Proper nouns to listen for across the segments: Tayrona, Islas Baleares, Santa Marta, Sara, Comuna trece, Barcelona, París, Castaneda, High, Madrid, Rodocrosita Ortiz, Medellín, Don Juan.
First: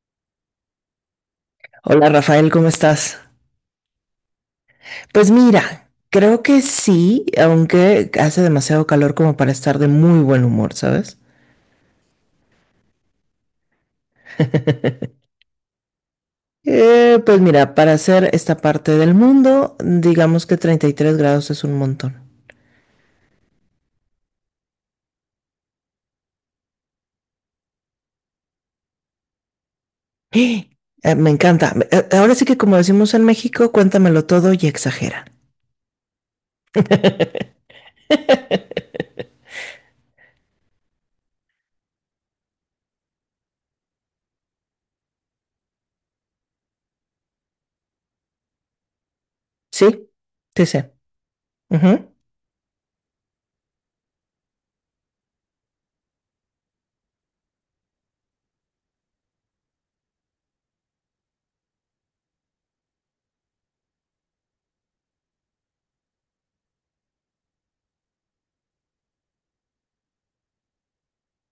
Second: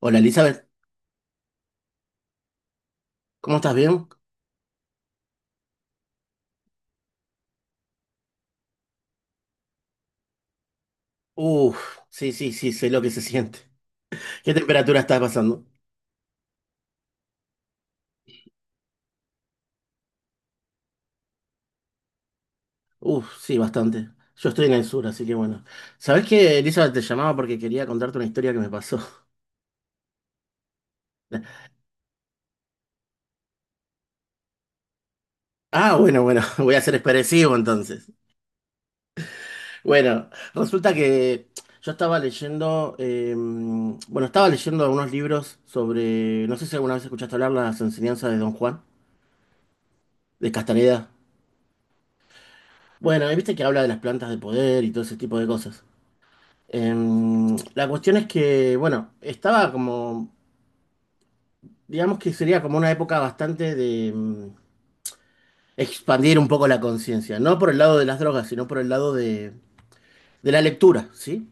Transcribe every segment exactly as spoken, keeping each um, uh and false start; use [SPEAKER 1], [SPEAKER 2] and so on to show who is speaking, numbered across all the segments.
[SPEAKER 1] Hola Elizabeth,
[SPEAKER 2] Hola Rafael, ¿cómo estás?
[SPEAKER 1] ¿cómo estás? ¿Bien?
[SPEAKER 2] Pues mira, creo que sí, aunque hace demasiado calor como para estar de muy buen humor, ¿sabes?
[SPEAKER 1] Uf, sí, sí, sí, sé lo que se siente. ¿Qué temperatura está pasando?
[SPEAKER 2] Eh, pues mira, para hacer esta parte del mundo, digamos que treinta y tres grados es un montón.
[SPEAKER 1] Uf, sí, bastante. Yo estoy en el sur, así que bueno. ¿Sabés qué, Elizabeth? Te llamaba porque quería contarte una historia que me pasó.
[SPEAKER 2] Eh, me encanta. Eh, Ahora sí que como decimos en México, cuéntamelo todo y exagera.
[SPEAKER 1] Ah, bueno, bueno, voy a ser expresivo entonces. Bueno, resulta que yo estaba leyendo, eh, bueno, estaba leyendo algunos libros sobre, no sé si alguna vez escuchaste hablar las enseñanzas de Don Juan,
[SPEAKER 2] Sí,
[SPEAKER 1] de
[SPEAKER 2] sí, sí.
[SPEAKER 1] Castaneda.
[SPEAKER 2] Ujú.
[SPEAKER 1] Bueno, y viste que habla de las plantas de poder y todo ese tipo de cosas. Em, la cuestión es que, bueno, estaba como, digamos que sería como una época bastante de em, expandir un poco la conciencia, no por el lado de las drogas, sino por el lado de, de la lectura, ¿sí?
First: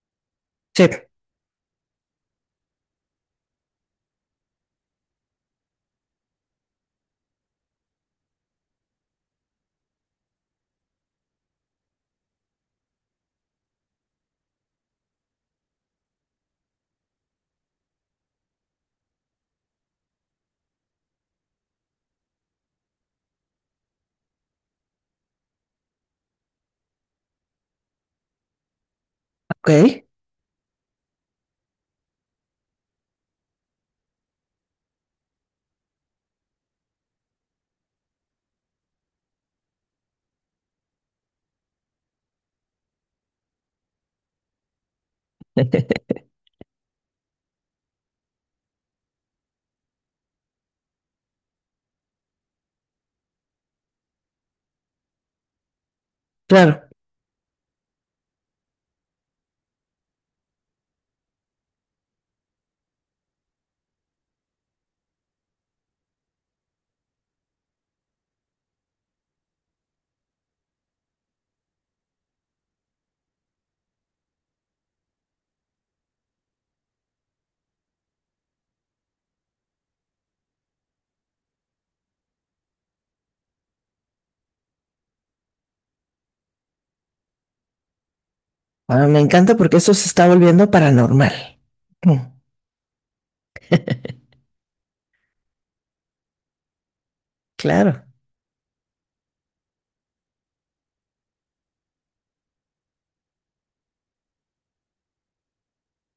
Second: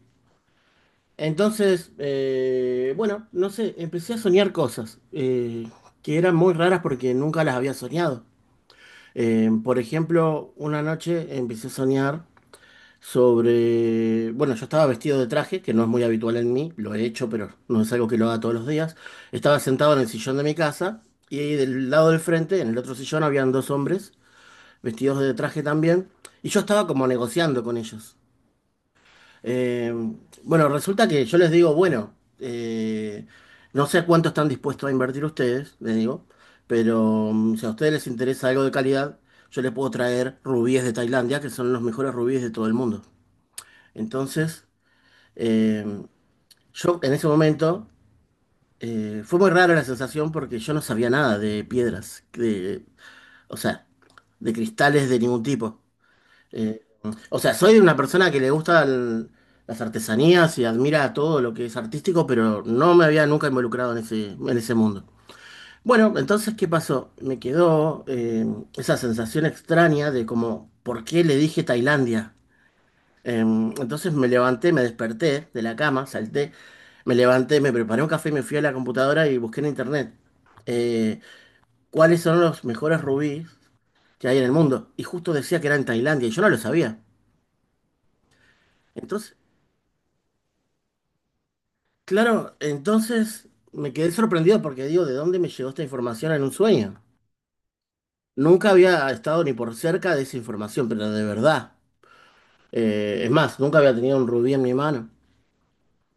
[SPEAKER 2] Sí, ok,
[SPEAKER 1] Entonces, eh, bueno, no sé, empecé a soñar cosas eh, que eran muy raras porque nunca las había soñado. Em, por ejemplo, una noche empecé a soñar sobre, bueno, yo estaba vestido de traje, que no es muy habitual en mí, lo he hecho, pero no es algo que lo haga todos los días. Estaba sentado en el sillón de mi casa y del lado del frente, en el otro sillón, habían dos hombres vestidos de traje también, y yo estaba como negociando con ellos. Eh, bueno, resulta que yo les digo, bueno, eh, no sé cuánto están dispuestos a invertir ustedes, les digo, pero mm, si a ustedes les interesa algo de calidad, yo les puedo traer rubíes de Tailandia, que son los mejores rubíes de todo el mundo. Entonces, eh, yo en ese momento eh, fue muy rara la sensación porque yo no sabía nada de piedras, de- o sea, de cristales de ningún tipo. Eh,
[SPEAKER 2] claro.
[SPEAKER 1] o sea, soy una persona que le gusta las artesanías y admira todo lo que es artístico, pero no me había nunca involucrado en ese, en ese mundo. Bueno, entonces, ¿qué pasó? Me quedó eh, esa sensación extraña de como, ¿por qué le dije Tailandia? Em, entonces me levanté, me desperté de la cama, salté, me levanté, me preparé un café, y me fui a la computadora y busqué en internet eh, cuáles son los mejores rubíes que hay en el mundo. Y justo decía que era en Tailandia y yo no lo sabía.
[SPEAKER 2] Ahora me
[SPEAKER 1] Entonces,
[SPEAKER 2] encanta porque esto se está volviendo paranormal. Mm,
[SPEAKER 1] claro, entonces me quedé sorprendido porque digo, ¿de dónde me llegó esta información en un sueño?
[SPEAKER 2] claro,
[SPEAKER 1] Nunca había estado ni por cerca de esa información, pero de verdad. Eh, es más, nunca había tenido un rubí en mi mano.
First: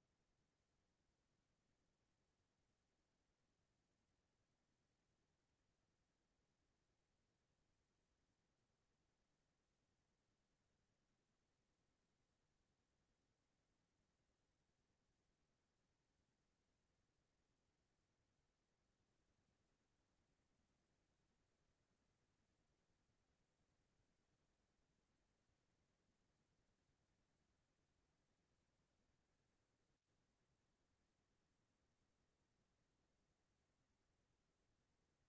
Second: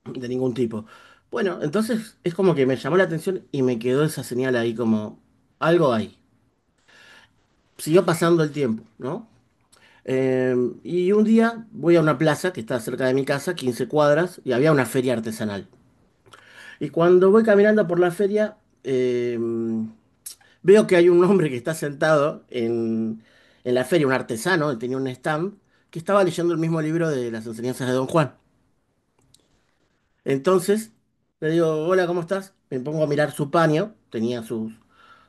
[SPEAKER 1] de ningún tipo. Bueno, entonces es como que me llamó la atención y me quedó esa señal ahí como algo ahí. Siguió pasando el tiempo, ¿no? Eh, y un día voy a una plaza que está cerca de mi casa, quince cuadras, y había una feria artesanal. Y cuando voy caminando por la feria, eh, veo que hay un hombre que está sentado en, en la feria, un artesano, él tenía un stand, que estaba leyendo el mismo libro de las enseñanzas de Don Juan. Entonces, le digo, hola, ¿cómo estás? Me pongo a mirar su paño, tenía sus,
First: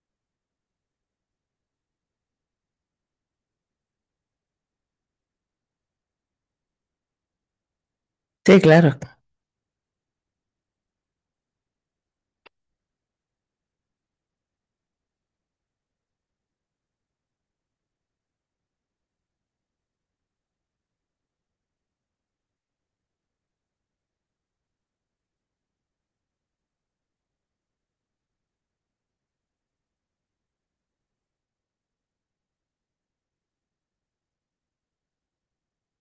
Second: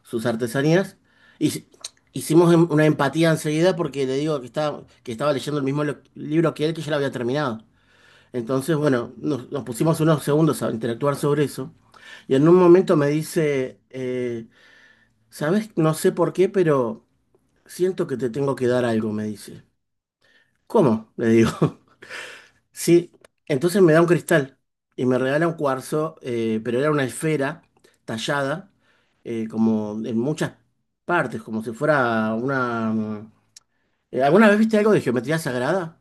[SPEAKER 1] sus artesanías, y s- hicimos em- una empatía enseguida porque le digo que estaba, que estaba leyendo el mismo lo- libro que él, que ya lo había terminado.
[SPEAKER 2] sí,
[SPEAKER 1] Entonces,
[SPEAKER 2] claro.
[SPEAKER 1] bueno, nos, nos pusimos unos segundos a interactuar sobre eso, y en un momento me dice, eh, ¿sabes? No sé por qué, pero siento que te tengo que dar algo, me dice. ¿Cómo? Le digo. Sí, entonces me da un cristal y me regala un cuarzo, eh, pero era una esfera tallada, eh, como en muchas partes, como si fuera una... mm, eh, ¿Alguna vez viste algo de geometría sagrada?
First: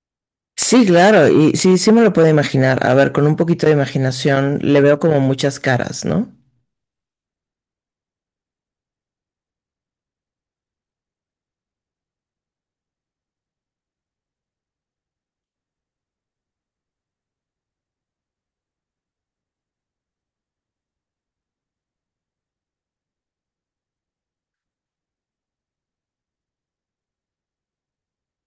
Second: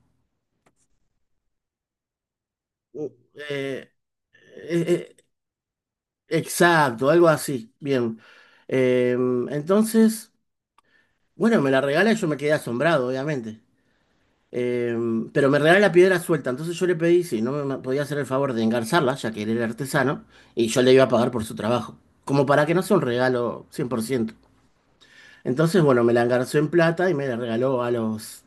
[SPEAKER 2] Sí, claro, y sí, sí me lo puedo imaginar. A
[SPEAKER 1] Uh,
[SPEAKER 2] ver, con un poquito de
[SPEAKER 1] eh,
[SPEAKER 2] imaginación le veo
[SPEAKER 1] eh,
[SPEAKER 2] como muchas caras, ¿no?
[SPEAKER 1] eh, exacto, algo así, bien. Eh, entonces, bueno, me la regala y yo me quedé asombrado, obviamente. Eh, pero me regaló la piedra suelta, entonces yo le pedí si no me podía hacer el favor de engarzarla, ya que él era artesano, y yo le iba a pagar por su trabajo, como para que no sea un regalo cien por ciento. Entonces, bueno, me la engarzó en plata y me la regaló a los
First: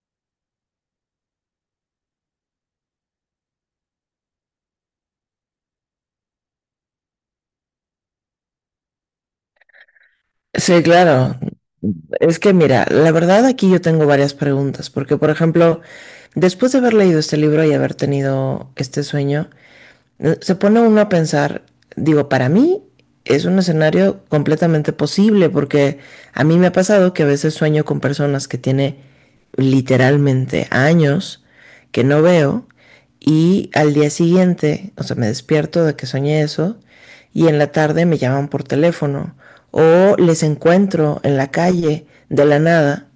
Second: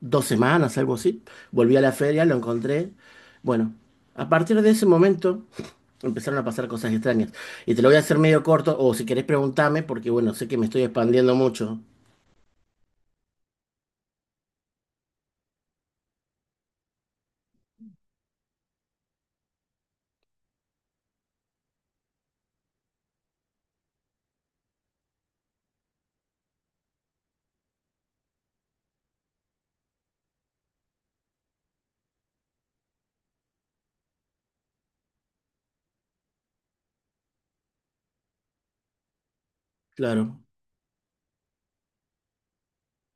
[SPEAKER 1] dos semanas, algo así. Volví a la feria, lo encontré. Bueno, a partir de ese momento empezaron a pasar cosas extrañas. Y te lo voy a hacer medio corto, o si querés preguntarme, porque bueno, sé que me estoy
[SPEAKER 2] Sí,
[SPEAKER 1] expandiendo
[SPEAKER 2] claro.
[SPEAKER 1] mucho.
[SPEAKER 2] Es que mira, la verdad aquí yo tengo varias preguntas, porque por ejemplo, después de haber leído este libro y haber tenido este sueño, Eh, Se pone uno a pensar, digo, para mí es un escenario completamente posible porque a mí me ha pasado que a veces sueño con personas que tiene literalmente años que no veo y al día siguiente, o sea, me despierto de que soñé eso y en la tarde me llaman por teléfono o
[SPEAKER 1] Claro.
[SPEAKER 2] les encuentro en la calle de la nada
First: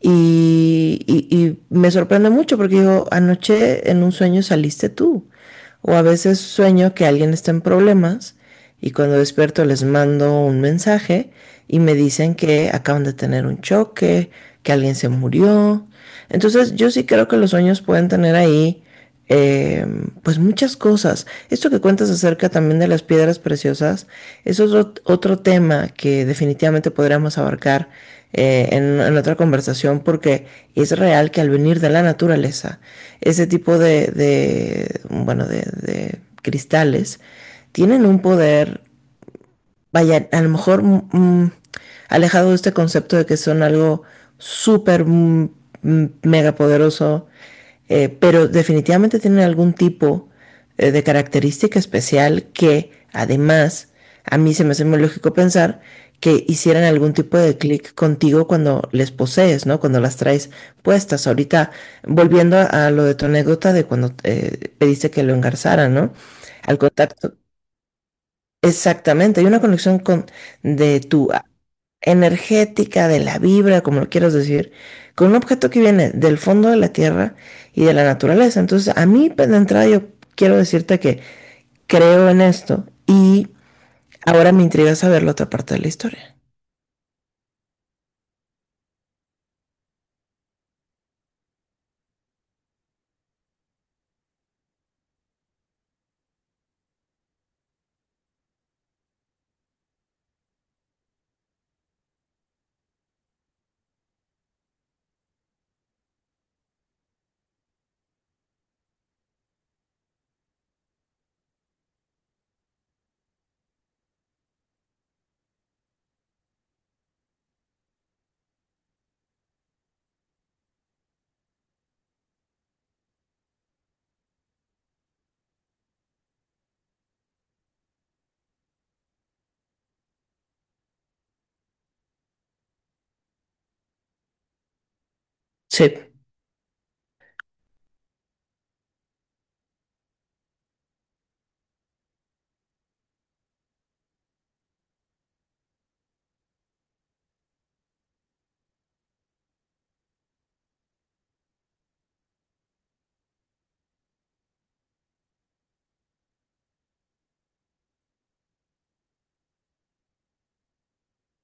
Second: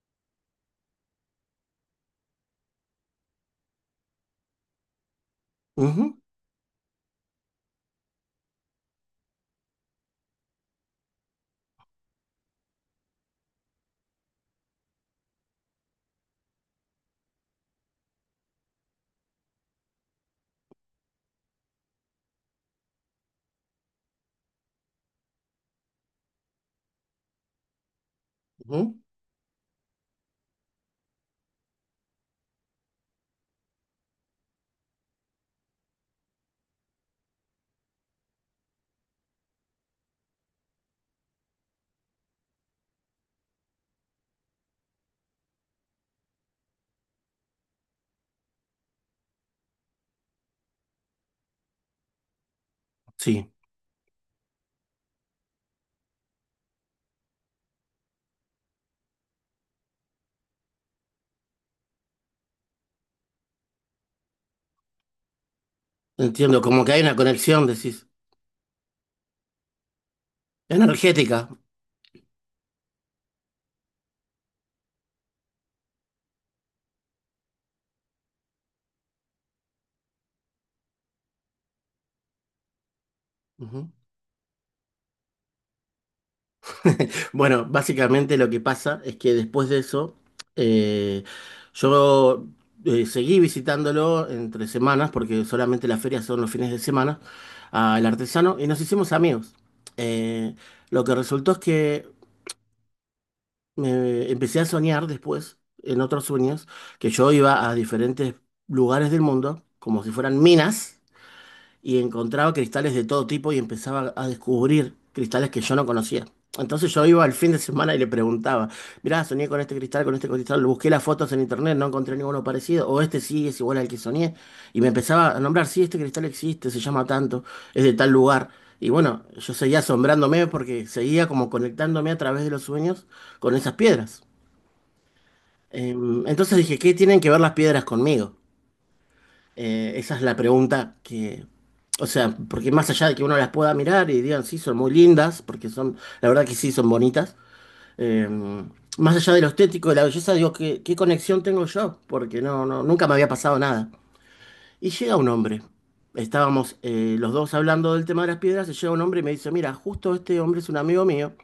[SPEAKER 2] y, y, y me sorprende mucho porque digo, anoche en un sueño saliste tú, o a
[SPEAKER 1] Ujú,
[SPEAKER 2] veces sueño que alguien está en problemas y cuando despierto les mando un mensaje y me dicen que acaban de tener un choque, que alguien se murió. Entonces yo sí creo que los sueños pueden tener ahí eh, pues muchas cosas. Esto que cuentas acerca también de las piedras preciosas es otro, otro tema que definitivamente podríamos abarcar eh,
[SPEAKER 1] ujú.
[SPEAKER 2] en, en otra conversación porque es real que al venir de la naturaleza, ese tipo de, de bueno, de, de cristales tienen un poder, vaya, a lo mejor mm, mm, alejado de este concepto de que son algo súper mm, mm, mega poderoso, eh, pero definitivamente tienen algún tipo eh, de característica especial que
[SPEAKER 1] Sí.
[SPEAKER 2] además a mí se me hace muy lógico pensar que hicieran algún tipo de clic contigo cuando les posees, ¿no? Cuando las traes puestas. Ahorita, volviendo a, a lo de tu anécdota de cuando eh, pediste que lo engarzaran, ¿no?
[SPEAKER 1] Entiendo,
[SPEAKER 2] Al
[SPEAKER 1] como que hay una
[SPEAKER 2] contacto,
[SPEAKER 1] conexión, decís,
[SPEAKER 2] exactamente, hay una conexión con de tu a-
[SPEAKER 1] energética.
[SPEAKER 2] energética, de la vibra, como lo quieras decir, con un objeto que viene del fondo de la tierra y de la naturaleza. Entonces, a mí pues, de entrada yo quiero decirte que creo en esto y
[SPEAKER 1] Ujú.
[SPEAKER 2] ahora me intriga saber la otra parte de la historia.
[SPEAKER 1] Bueno, básicamente lo que pasa es que después de eso, eh, yo eh, seguí visitándolo entre semanas, porque solamente las ferias son los fines de semana, al artesano, y nos hicimos amigos. Eh, lo que resultó es que me empecé a soñar después, en otros sueños, que yo iba a diferentes lugares del mundo, como si fueran minas y encontraba cristales de todo tipo y empezaba a descubrir cristales que yo no conocía. Entonces yo iba al fin de semana y le preguntaba, mirá, soñé con este cristal, con este cristal, busqué las fotos en internet, no encontré ninguno parecido, o este sí es igual al que soñé, y me empezaba a nombrar, sí, este cristal existe, se llama tanto, es de tal lugar. Y bueno, yo seguía asombrándome porque seguía como conectándome a través de los sueños con esas piedras.
[SPEAKER 2] Sí,
[SPEAKER 1] Em, Entonces dije, ¿qué tienen que ver las piedras conmigo? Eh, esa es la pregunta que, o sea, porque más allá de que uno las pueda mirar y digan, sí, son muy lindas, porque son, la verdad que sí, son bonitas, eh, más allá de lo estético, de la belleza, digo, ¿qué, qué conexión tengo yo? Porque no, no, nunca me había pasado nada. Y llega un hombre, estábamos eh, los dos hablando del tema de las piedras, y llega un hombre y me dice, mira, justo este hombre es un amigo mío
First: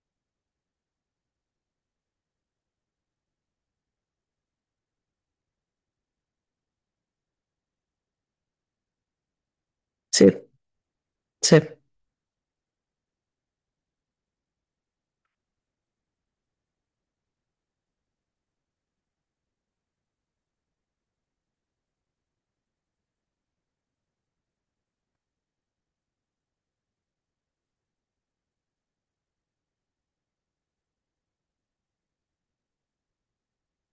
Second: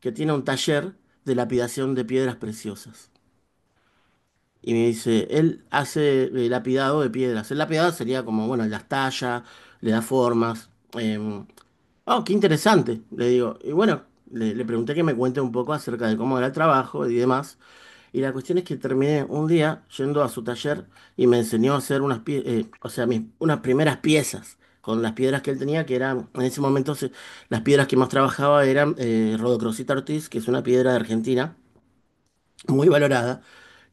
[SPEAKER 1] que tiene un taller de lapidación de piedras preciosas. Y me dice, él hace eh, lapidado de piedras. El lapidado sería como, bueno, las talla, le da
[SPEAKER 2] sí,
[SPEAKER 1] formas. Em,
[SPEAKER 2] sí.
[SPEAKER 1] oh, qué interesante, le digo. Y bueno, le, le pregunté que me cuente un poco acerca de cómo era el trabajo y demás. Y la cuestión es que terminé un día yendo a su taller y me enseñó a hacer unas, pie- eh, o sea, mis- unas primeras piezas con las piedras que él tenía, que eran, en ese momento se- las piedras que más trabajaba eran eh, Rodocrosita Ortiz, que es una piedra de Argentina muy valorada,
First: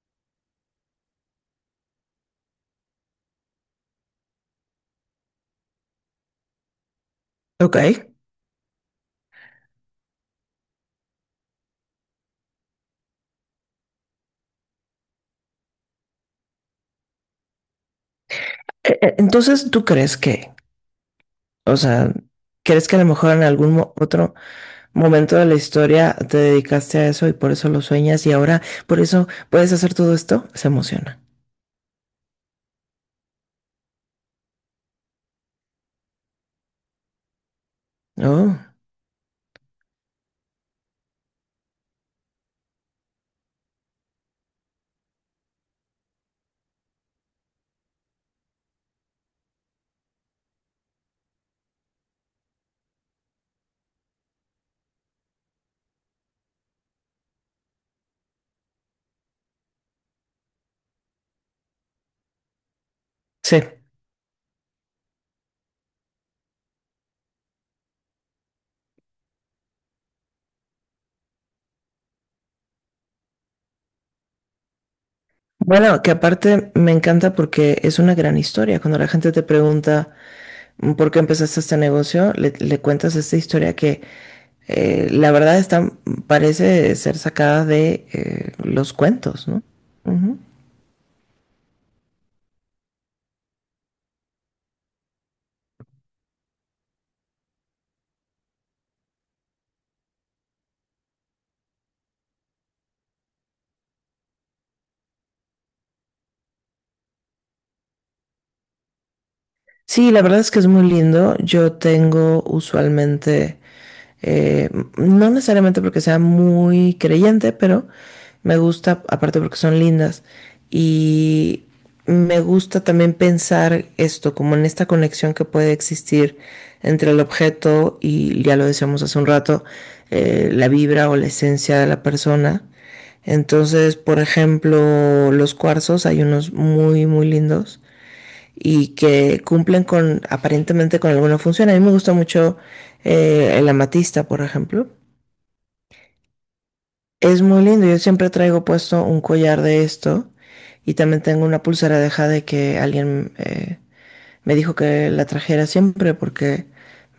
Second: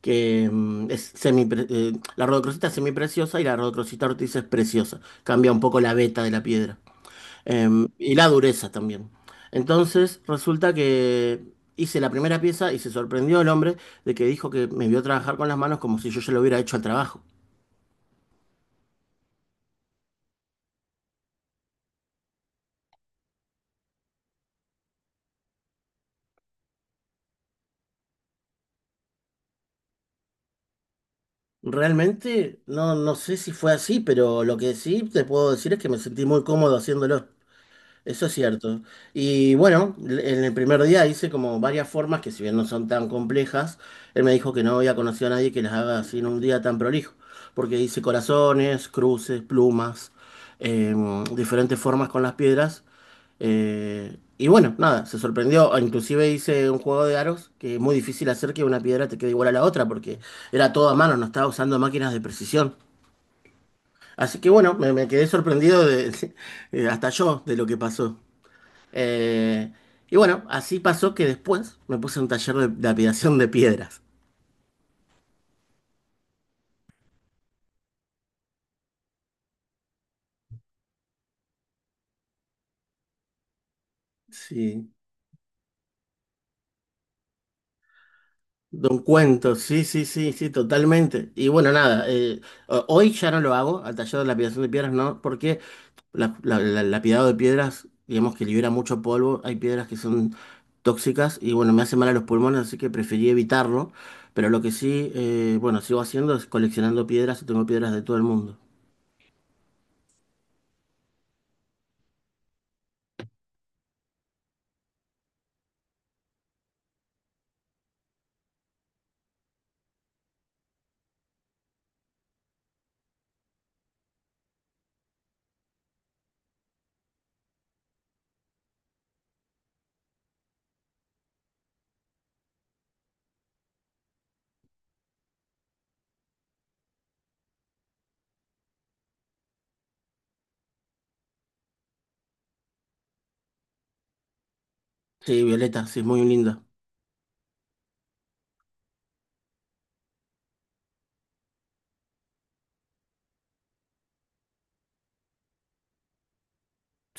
[SPEAKER 1] que mm, es semi, eh, la rodocrosita es semipreciosa y la rodocrosita ortiz es preciosa. Cambia un poco la veta de la piedra.
[SPEAKER 2] Ok.
[SPEAKER 1] Em,
[SPEAKER 2] E-
[SPEAKER 1] y la dureza también. Entonces, resulta que hice la primera pieza y se sorprendió el hombre de que dijo que me vio trabajar con las manos como si yo ya lo hubiera hecho al trabajo.
[SPEAKER 2] e- Entonces, ¿tú crees que, o sea, crees que a lo mejor en algún mo- otro momento de la historia te dedicaste a eso y por eso lo sueñas y ahora por eso puedes hacer todo esto, se emociona?
[SPEAKER 1] Realmente, no, no sé si fue así, pero lo que sí te puedo decir es que me sentí muy cómodo haciéndolo. Eso es
[SPEAKER 2] Oh,
[SPEAKER 1] cierto. Y bueno, l- en el primer día hice como varias formas que si bien no son tan complejas, él me dijo que no había conocido a nadie que las haga así en un día tan prolijo, porque hice corazones, cruces, plumas, eh, diferentes formas con las piedras. Eh, y bueno, nada, se sorprendió. Inclusive hice un juego de aros que es muy difícil hacer que una piedra te quede igual a la otra, porque era todo a mano, no estaba usando máquinas de precisión.
[SPEAKER 2] sí.
[SPEAKER 1] Así que bueno, me, me quedé sorprendido de, de- hasta yo de lo que pasó. Eh, y bueno, así pasó que después me puse en un taller de, de apilación de piedras.
[SPEAKER 2] Bueno, que aparte me encanta porque es una gran historia. Cuando la gente te pregunta mm, por qué empezaste este negocio, le, le cuentas esta historia que
[SPEAKER 1] Sí,
[SPEAKER 2] eh, la verdad está, parece ser sacada de, eh,
[SPEAKER 1] de
[SPEAKER 2] los
[SPEAKER 1] un
[SPEAKER 2] cuentos,
[SPEAKER 1] cuento,
[SPEAKER 2] ¿no?
[SPEAKER 1] sí, sí, sí,
[SPEAKER 2] Ujú.
[SPEAKER 1] sí, totalmente. Y bueno, nada, eh, ho- hoy ya no lo hago, al taller de lapidación de piedras no, porque la, la- la- el lapidado de piedras, digamos que libera mucho polvo, hay piedras que son tóxicas y bueno, me hace mal a los pulmones, así que preferí evitarlo. Pero lo que sí, eh, bueno, sigo haciendo es coleccionando piedras y tengo piedras de todo el mundo.
[SPEAKER 2] Sí, la verdad es que es muy lindo. Yo tengo usualmente, eh, no necesariamente porque sea muy creyente, pero me gusta, aparte porque son lindas, y me gusta también pensar esto, como en esta conexión que puede existir entre el objeto y, ya lo decíamos hace un rato, eh, la vibra o la esencia de la persona. Entonces, por ejemplo, los cuarzos, hay unos muy, muy lindos y que cumplen con aparentemente con alguna función. A mí me gusta mucho, eh, el amatista, por ejemplo.
[SPEAKER 1] Sí, Violeta, sí, es muy linda.
[SPEAKER 2] Es muy lindo. Yo siempre traigo puesto un collar de esto y también tengo una pulsera de jade que alguien, eh, me dijo que la trajera siempre porque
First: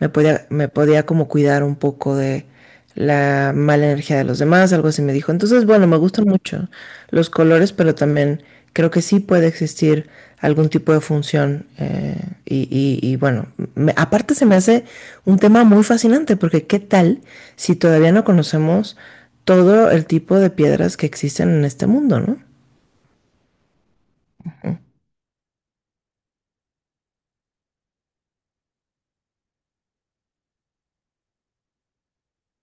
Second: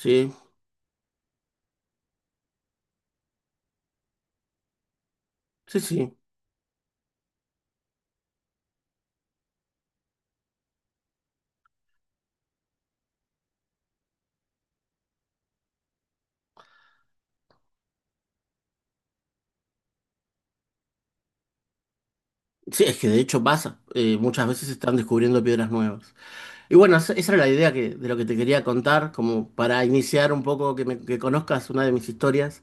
[SPEAKER 2] me podía, me podía como cuidar un poco de la mala energía de los demás, algo así me dijo. Entonces,
[SPEAKER 1] sí,
[SPEAKER 2] bueno, me
[SPEAKER 1] sí.
[SPEAKER 2] gustan mucho los colores, pero también creo que sí puede existir algún tipo de función. eh, y, y- y, bueno, me- aparte se me hace un tema muy fascinante porque ¿qué tal si todavía no conocemos todo el tipo de piedras que existen en este mundo, ¿no?
[SPEAKER 1] Sí, es que de hecho pasa. eh, muchas veces se están descubriendo piedras nuevas. Y bueno, esa esa era la idea que, de lo que te quería contar, como para iniciar un poco que, me- que conozcas una de mis historias.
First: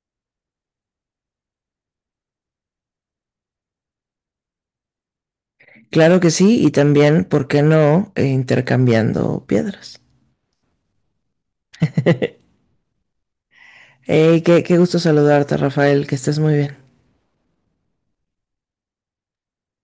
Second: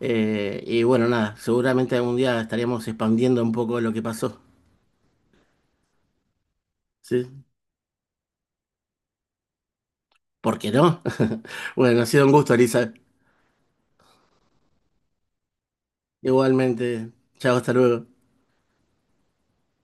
[SPEAKER 1] eh, y bueno, nada, seguramente algún día estaríamos expandiendo un poco lo que pasó.
[SPEAKER 2] Claro que sí, y también,
[SPEAKER 1] ¿Sí?
[SPEAKER 2] ¿por qué no, eh, intercambiando piedras?
[SPEAKER 1] ¿Por qué no? Bueno, ha sido un gusto, Elisa.
[SPEAKER 2] Hey, qué, qué gusto saludarte, Rafael, que estés muy bien.
[SPEAKER 1] Igualmente. Chao, hasta luego.